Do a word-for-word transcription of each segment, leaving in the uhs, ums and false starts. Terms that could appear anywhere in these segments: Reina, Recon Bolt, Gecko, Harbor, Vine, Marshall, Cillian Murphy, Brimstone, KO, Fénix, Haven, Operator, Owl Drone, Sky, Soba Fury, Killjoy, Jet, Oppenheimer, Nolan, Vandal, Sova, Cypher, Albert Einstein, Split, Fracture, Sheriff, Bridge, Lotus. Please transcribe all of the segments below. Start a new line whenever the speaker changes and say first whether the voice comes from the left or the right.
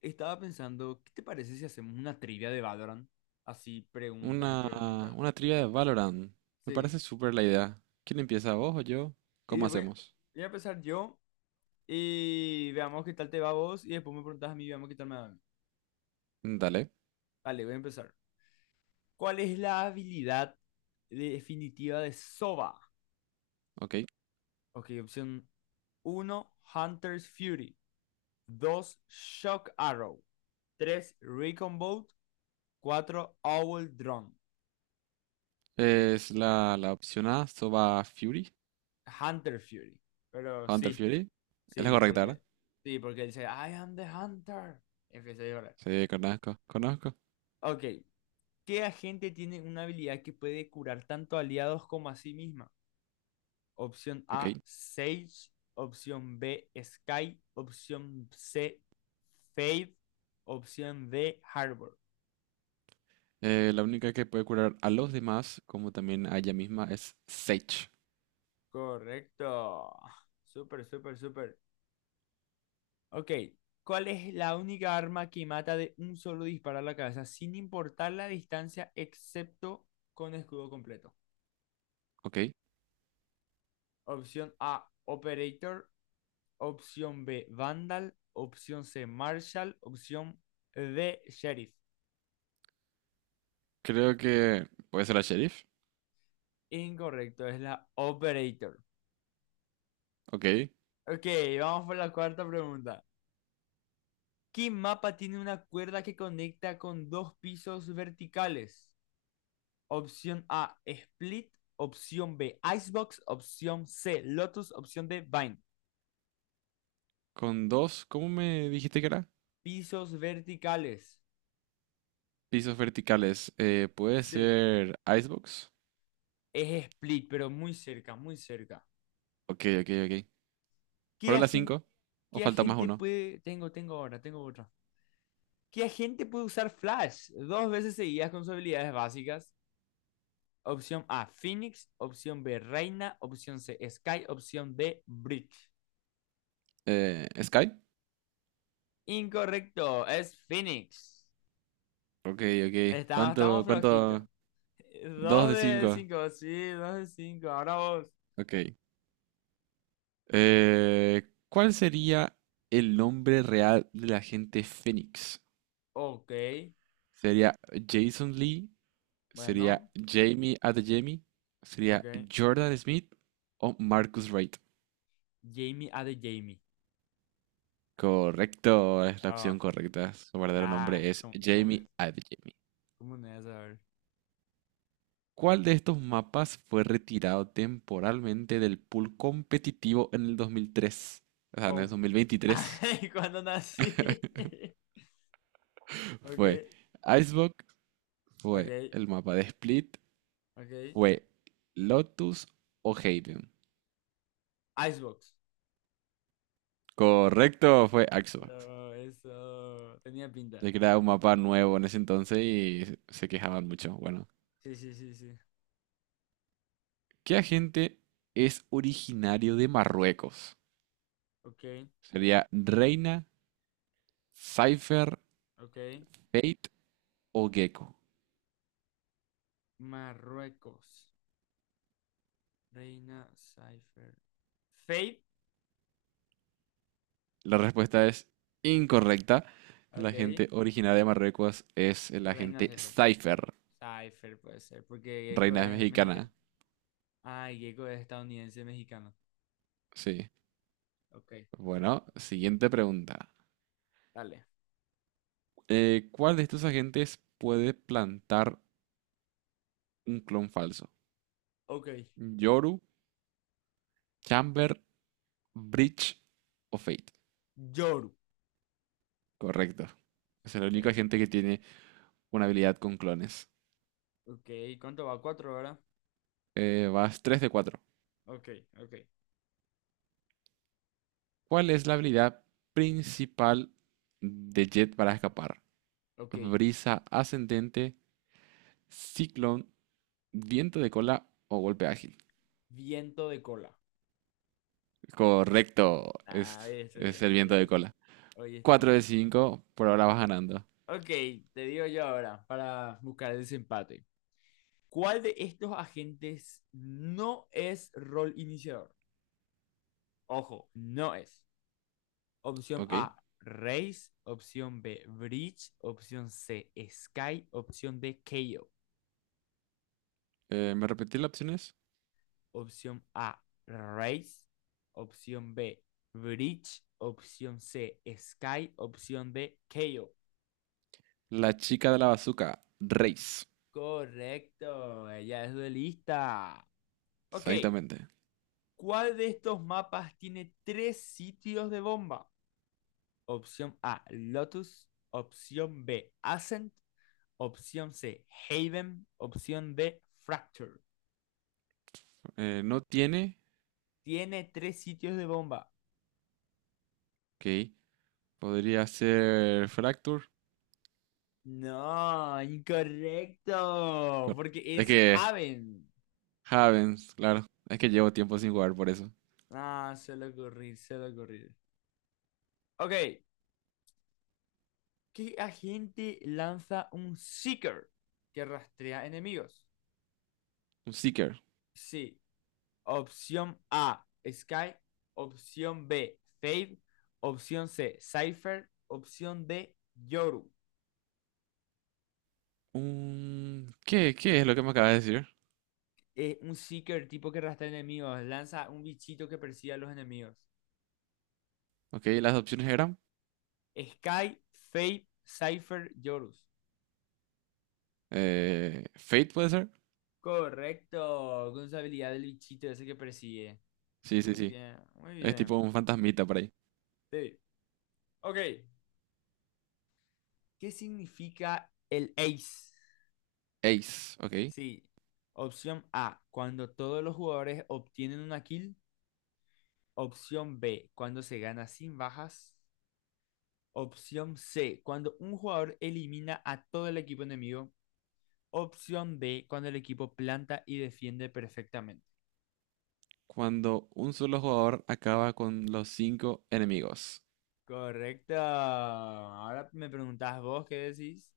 left: Estaba pensando, ¿qué te parece si hacemos una trivia de Valorant? Así,
right: Una,
left: preguntas y preguntas.
right: una trivia de Valorant. Me
left: Sí.
right: parece súper la idea. ¿Quién empieza, vos o yo?
left: Y
right: ¿Cómo
left: voy,
right: hacemos?
left: voy a empezar yo y veamos qué tal te va a vos y después me preguntas a mí y veamos qué tal me va a mí.
right: Dale.
left: Vale, voy a empezar. ¿Cuál es la habilidad definitiva de Sova?
right: Ok.
left: Ok, opción uno Hunter's Fury. Dos Shock Arrow. Tres Recon Bolt. Cuatro Owl Drone.
right: Es la, la opción A, Soba Fury,
left: Hunter Fury. Pero
right: Hunter
left: sí.
right: Fury. Es la
left: Sí,
right: correcta, ¿verdad?
left: porque, sí, porque él dice, I am the hunter. Empieza a llorar.
right: Sí, conozco, conozco.
left: Ok. ¿Qué agente tiene una habilidad que puede curar tanto aliados como a sí misma? Opción
right: Ok.
left: A, Sage. Opción B, Sky. Opción C, Faith. Opción D, Harbor.
right: Eh, la única que puede curar a los demás, como también a ella misma, es Sage.
left: Correcto. Súper, súper, súper. Ok. ¿Cuál es la única arma que mata de un solo disparo a la cabeza sin importar la distancia excepto con escudo completo?
right: Ok.
left: Opción A, Operator. Opción B, Vandal. Opción C, Marshall. Opción D, Sheriff.
right: Creo que puede ser la Sheriff.
left: Incorrecto, es la Operator.
right: Ok.
left: Ok, vamos por la cuarta pregunta. ¿Qué mapa tiene una cuerda que conecta con dos pisos verticales? Opción A, Split. Opción B, Icebox. Opción C, Lotus. Opción D, Vine.
right: Con dos, ¿cómo me dijiste que era?
left: Pisos verticales.
right: Pisos verticales. Eh, puede
left: Sí,
right: ser Icebox.
left: es Split, pero muy cerca, muy cerca.
right: Ok, ok, ok.
left: ¿Qué
right: Fueron las
left: agente,
right: cinco. O
left: qué
right: falta más
left: agente
right: uno.
left: puede... Tengo, tengo ahora, tengo otra. ¿Qué agente puede usar Flash dos veces seguidas con sus habilidades básicas? Opción A, Phoenix. Opción B, Reina. Opción C, Sky. Opción D, Bridge.
right: Eh, Sky.
left: Incorrecto, es Phoenix.
right: Ok, ok.
left: Estamos, estamos
right: ¿Cuánto,
left: flojitos.
right: cuánto? Dos
left: Dos
right: de
left: de
right: cinco.
left: cinco sí, dos de cinco. Ahora vos.
right: Ok. Eh, ¿Cuál sería el nombre real de la gente Fénix?
left: Ok,
right: ¿Sería Jason Lee? ¿Sería
left: bueno,
right: Jamie Adeyemi?
left: ok.
right: ¿Sería Jordan Smith o Marcus Wright?
left: Jamie, A de Jamie.
right: Correcto, es la
left: Ah,
right: opción
left: oh,
right: correcta. Su verdadero
left: claro,
right: nombre es
left: ¿cómo, cómo no
right: Jamie
left: es?
right: Adeyemi.
left: ¿Cómo no es? A ver.
right: ¿Cuál de estos mapas fue retirado temporalmente del pool competitivo en el dos mil tres? O sea, en el
left: Oh.
right: dos mil veintitrés.
left: Ay, cuando nací.
right: Fue
left: Ok,
right: Icebox, fue
left: ok,
right: el mapa de Split,
left: ok.
right: fue Lotus o Haven.
left: Icebox.
right: Correcto, fue Icebox.
left: Eso, eso. Tenía pinta.
right: Se creaba un mapa nuevo en ese entonces y se quejaban mucho. Bueno,
left: Sí, sí, sí, sí.
right: ¿qué agente es originario de Marruecos?
left: Ok,
right: ¿Sería Reina, Cypher,
left: ok.
right: Fate o Gecko?
left: Marruecos. Reina Cypher. Fate.
right: La respuesta es incorrecta. La
left: Ok.
right: gente originaria de Marruecos es la
left: Reina
right: gente
left: Cypher.
right: Cypher,
left: Cypher puede ser, porque Gecko
right: reina
left: es mexicano.
right: mexicana.
left: Ah, y Gecko es estadounidense mexicano.
right: Sí.
left: Ok, ok, ok.
right: Bueno, siguiente pregunta.
left: Dale.
right: Eh, ¿cuál de estos agentes puede plantar un clon falso?
left: Ok.
right: Yoru, Chamber, Breach o Fate.
left: Yoru.
right: Correcto. Es el único
left: Eh,
right: agente que tiene una habilidad con clones.
left: ok, ¿cuánto va? Cuatro, ¿verdad?
right: Eh, vas tres de cuatro.
left: Ok, ok.
right: ¿Cuál es la habilidad principal de Jet para escapar?
left: Ok,
right: Brisa ascendente, Ciclón, viento de cola o golpe ágil.
left: viento de cola.
right: Correcto,
left: Ah,
right: es,
left: hoy
right: es
left: estudié,
right: el
left: hoy
right: viento de
left: estudié,
right: cola.
left: hoy
right: Cuatro
left: estudié.
right: de cinco por ahora vas ganando.
left: Ok, te digo yo ahora para buscar el desempate. ¿Cuál de estos agentes no es rol iniciador? Ojo, no es. Opción
right: Ok,
left: A, Race. Opción B, Bridge. Opción C, Sky. Opción D, K O.
right: eh, ¿me repetí las opciones?
left: Opción A, Race. Opción B, Bridge. Opción C, Sky. Opción D, K O.
right: La chica de la bazuca, race.
left: Correcto, ella es duelista. Ok,
right: Exactamente.
left: ¿cuál de estos mapas tiene tres sitios de bomba? Opción A, Lotus. Opción B, Ascent. Opción C, Haven. Opción D, Fracture.
right: Eh, no tiene,
left: Tiene tres sitios de bomba.
right: ok. Podría ser Fracture.
left: No, incorrecto,
right: Cor-
left: porque
right: Es
left: es
right: que
left: Haven.
right: Havens, claro. Es que llevo tiempo sin jugar por eso.
left: Ah, suele ocurrir, suele ocurrir. Ok, ¿qué agente lanza un Seeker que rastrea enemigos?
right: Un Seeker.
left: Sí. Opción A, Sky. Opción B, Fade. Opción C, Cypher. Opción D, Yoru.
right: Un... ¿Qué, qué es lo que me acabas de decir?
left: Es un Seeker tipo que arrastra enemigos. Lanza un bichito que persigue a los enemigos.
right: Ok, las opciones eran...
left: Sky, Fade, Cypher, Yorus.
right: eh, Fate puede ser.
left: Correcto. Con su habilidad del bichito ese que persigue.
right: Sí, sí,
left: Muy
right: sí.
left: bien, muy
right: Es
left: bien.
right: tipo un fantasmita por ahí.
left: Sí. Ok. ¿Qué significa el ace?
right: Ace, ¿ok?
left: Sí. Opción A, cuando todos los jugadores obtienen una kill. Opción B, cuando se gana sin bajas. Opción C, cuando un jugador elimina a todo el equipo enemigo. Opción D, cuando el equipo planta y defiende perfectamente.
right: Cuando un solo jugador acaba con los cinco enemigos.
left: Correcto. Ahora me preguntás vos qué decís.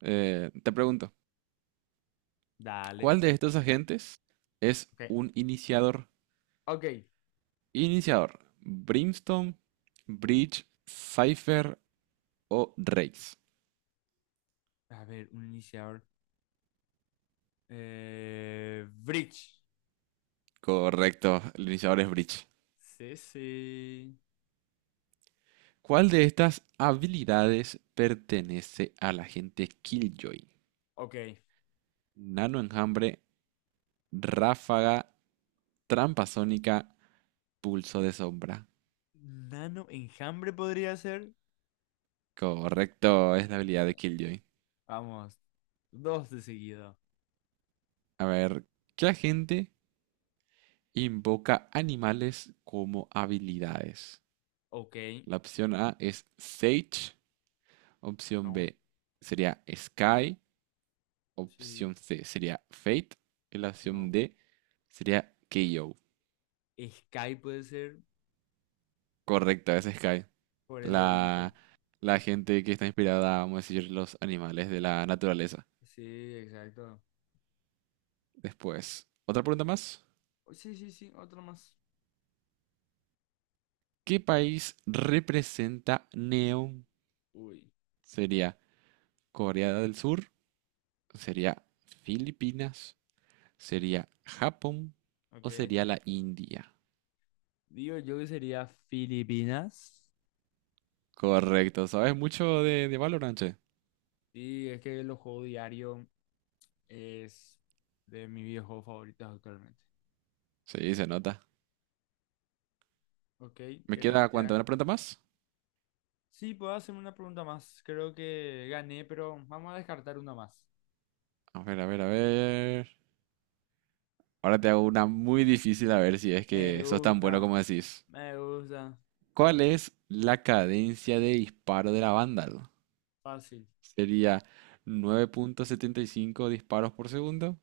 right: Eh, te pregunto,
left: Dale.
right: ¿cuál de estos agentes es
left: Ok.
right: un iniciador?
left: Ok.
right: Iniciador, Brimstone, Bridge, Cypher o Raze.
left: A ver, un iniciador. Eh, Bridge.
right: Correcto, el iniciador es Bridge.
left: Sí, sí.
right: ¿Cuál de estas habilidades pertenece al agente Killjoy?
left: Ok.
right: Nano enjambre, ráfaga, trampa sónica, pulso de sombra.
left: Nano enjambre podría ser.
right: Correcto, es la habilidad de Killjoy.
left: Vamos. Dos de seguido.
right: A ver, ¿qué agente invoca animales como habilidades?
left: Ok.
right: La opción A es Sage, opción
left: No.
right: B sería Sky,
left: Sí,
right: opción C sería Fate y la opción
left: no.
right: D sería K O.
left: Sky puede ser
right: Correcto, es Sky.
left: por el lobito.
right: La, la gente que está inspirada, vamos a decir, los animales de la naturaleza.
left: Sí, exacto.
right: Después, otra pregunta más.
left: Oh, sí, sí, sí, otro más.
right: ¿Qué país representa
left: Uy,
right: Neon?
left: uy.
right: Sería Corea del Sur, sería Filipinas, sería Japón o
left: Ok.
right: sería la India.
left: Digo yo que sería Filipinas.
right: Correcto, ¿sabes mucho de, de Valorant, che?
left: Sí, es que los juegos diarios es de mis videojuegos favoritos actualmente.
right: Sí, se nota.
left: Ok,
right: ¿Me
left: ¿querés que
right: queda
left: te
right: cuánto?
left: haga?
right: ¿Una pregunta más?
left: Sí, puedo hacerme una pregunta más. Creo que gané, pero vamos a descartar una más.
right: A ver, a ver, a ver. Ahora te hago una muy difícil a ver si es
left: Me
right: que sos tan
left: gusta,
right: bueno como decís.
left: me gusta.
right: ¿Cuál es la cadencia de disparo de la Vandal?
left: Fácil.
right: ¿Sería nueve punto setenta y cinco disparos por segundo?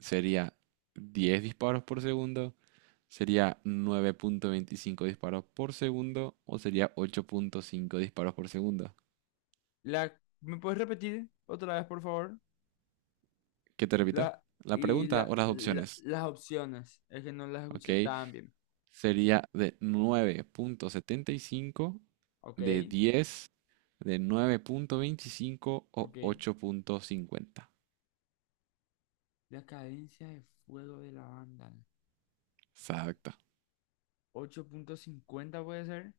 right: Sería diez disparos por segundo, sería nueve punto veinticinco disparos por segundo o sería ocho punto cinco disparos por segundo.
left: La... ¿Me puedes repetir otra vez, por favor?
right: ¿Qué te repito?
left: La,
right: La
left: y
right: pregunta
left: la,
right: o las
left: la-
right: opciones,
left: las opciones, es que no las
right: ¿ok?
left: escuché tan bien.
right: Sería de nueve punto setenta y cinco,
left: Ok,
right: de diez, de nueve punto veinticinco o
left: ok.
right: ocho punto cincuenta.
left: La cadencia de fuego de la banda.
right: Exacto.
left: Ocho punto cincuenta puede ser.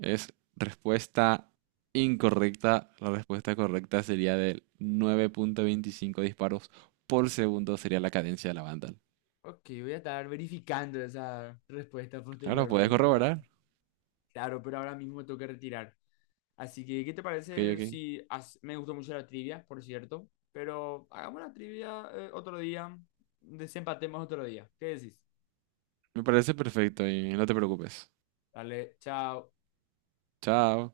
right: Es respuesta incorrecta. La respuesta correcta sería de nueve punto veinticinco disparos por segundo sería la cadencia de la Vandal.
left: Ok, voy a estar verificando esa respuesta
right: Ahora puedes
left: posteriormente, pero
right: corroborar.
left: claro, pero ahora mismo me tengo que retirar. Así que, ¿qué te
right: Ok,
left: parece
right: ok.
left: si hace- me gustó mucho la trivia, por cierto? Pero hagamos la trivia eh, otro día, desempatemos otro día. ¿Qué decís?
right: Me parece perfecto y no te preocupes.
left: Dale, chao.
right: Chao.